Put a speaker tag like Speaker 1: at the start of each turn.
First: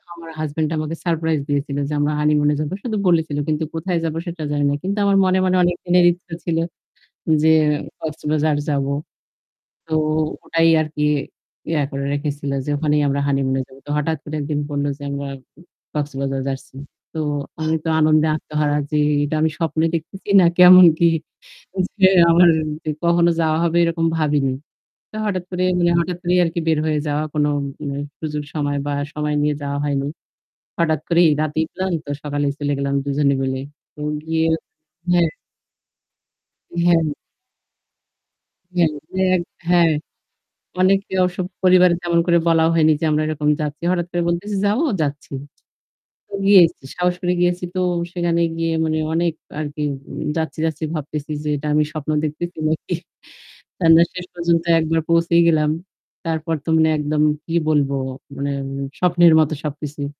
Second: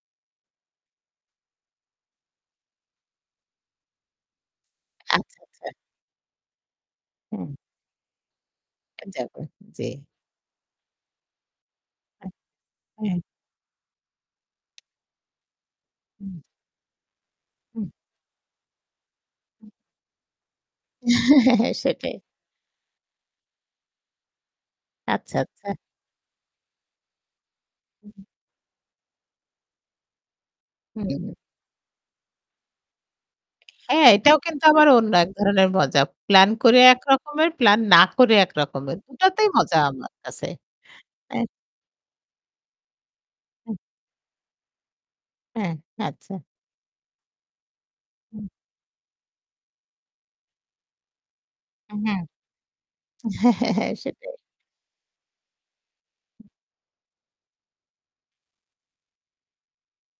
Speaker 1: আমার হাসব্যান্ড আমাকে সারপ্রাইজ দিয়েছিল যে আমরা হানিমুন এ যাব। শুধু বলেছিল। কিন্তু কোথায় যাব সেটা জানি না। কিন্তু আমার মনে,
Speaker 2: আচ্ছা,
Speaker 1: মনে
Speaker 2: আচ্ছা।
Speaker 1: অনেকদিনের ইচ্ছে ছিল যে
Speaker 2: হুম।
Speaker 1: কক্সবাজার যাবো।
Speaker 2: যাবো। জি।
Speaker 1: তো ওটাই আরকি ইয়ে করে
Speaker 2: হ্যাঁ।
Speaker 1: রেখেছিল যে ওখানেই আমরা
Speaker 2: হ্যাঁ।
Speaker 1: হানিমুনে যাবো। তো হঠাৎ করে একদিন বলল যে আমরা
Speaker 2: হুম।
Speaker 1: কক্সবাজার যাচ্ছি। তো আমি
Speaker 2: হুম।
Speaker 1: তো আনন্দে আত্মহারা যে এটা আমি
Speaker 2: হুম।
Speaker 1: স্বপ্নে দেখতেছি না কেমন কি যে
Speaker 2: সেটাই।
Speaker 1: আমার কখনো যাওয়া হবে এরকম ভাবিনি। তো
Speaker 2: আচ্ছা,
Speaker 1: হঠাৎ করে
Speaker 2: আচ্ছা।
Speaker 1: মানে হঠাৎ করেই আরকি বের হয়ে যাওয়া কোনো উম
Speaker 2: হুম, হুম।
Speaker 1: সুযোগ সময় বা সময় নিয়ে যাওয়া হয়নি। হঠাৎ করেই
Speaker 2: হুম।
Speaker 1: রাতেই এলাম তো সকালেই চলে গেলাম দুজনে মিলে। তো
Speaker 2: হ্যাঁ, এটাও
Speaker 1: গিয়ে
Speaker 2: কিন্তু আবার অন্য
Speaker 1: হ্যাঁ।
Speaker 2: এক ধরনের মজা। প্লান করে
Speaker 1: হ্যাঁ।
Speaker 2: একরকমের প্লান না করে
Speaker 1: হ্যাঁ,
Speaker 2: একরকমের। ২
Speaker 1: হ্যাঁ,
Speaker 2: টাতেই মজা
Speaker 1: হ্যাঁ।
Speaker 2: আমার কাছে।
Speaker 1: অনেকে
Speaker 2: এ
Speaker 1: ওসব পরিবারে তেমন করে বলা হয়নি যে আমরা এরকম
Speaker 2: হুম।
Speaker 1: যাচ্ছি। হঠাৎ করে বলতেছি "যাবো।" যাচ্ছি।
Speaker 2: হ্যাঁ, আচ্ছা।
Speaker 1: খুবই সাহস করে গিয়েছি তো সেখানে
Speaker 2: হুম।
Speaker 1: গিয়ে মানে অনেক আরকি যাচ্ছি, যাচ্ছি ভাবতেছি যে এটা আমি
Speaker 2: এ
Speaker 1: স্বপ্ন
Speaker 2: হ্যাঁ।
Speaker 1: দেখতেছি নাকি।
Speaker 2: হ্যাঁ, হ্যাঁ, হ্যাঁ।
Speaker 1: আমরা শেষ
Speaker 2: সেটাই।
Speaker 1: পর্যন্ত একবার পৌঁছেই গেলাম।
Speaker 2: হুম।
Speaker 1: তারপর তো মানে একদম কি বলবো মানে স্বপ্নের মত সবকিছু।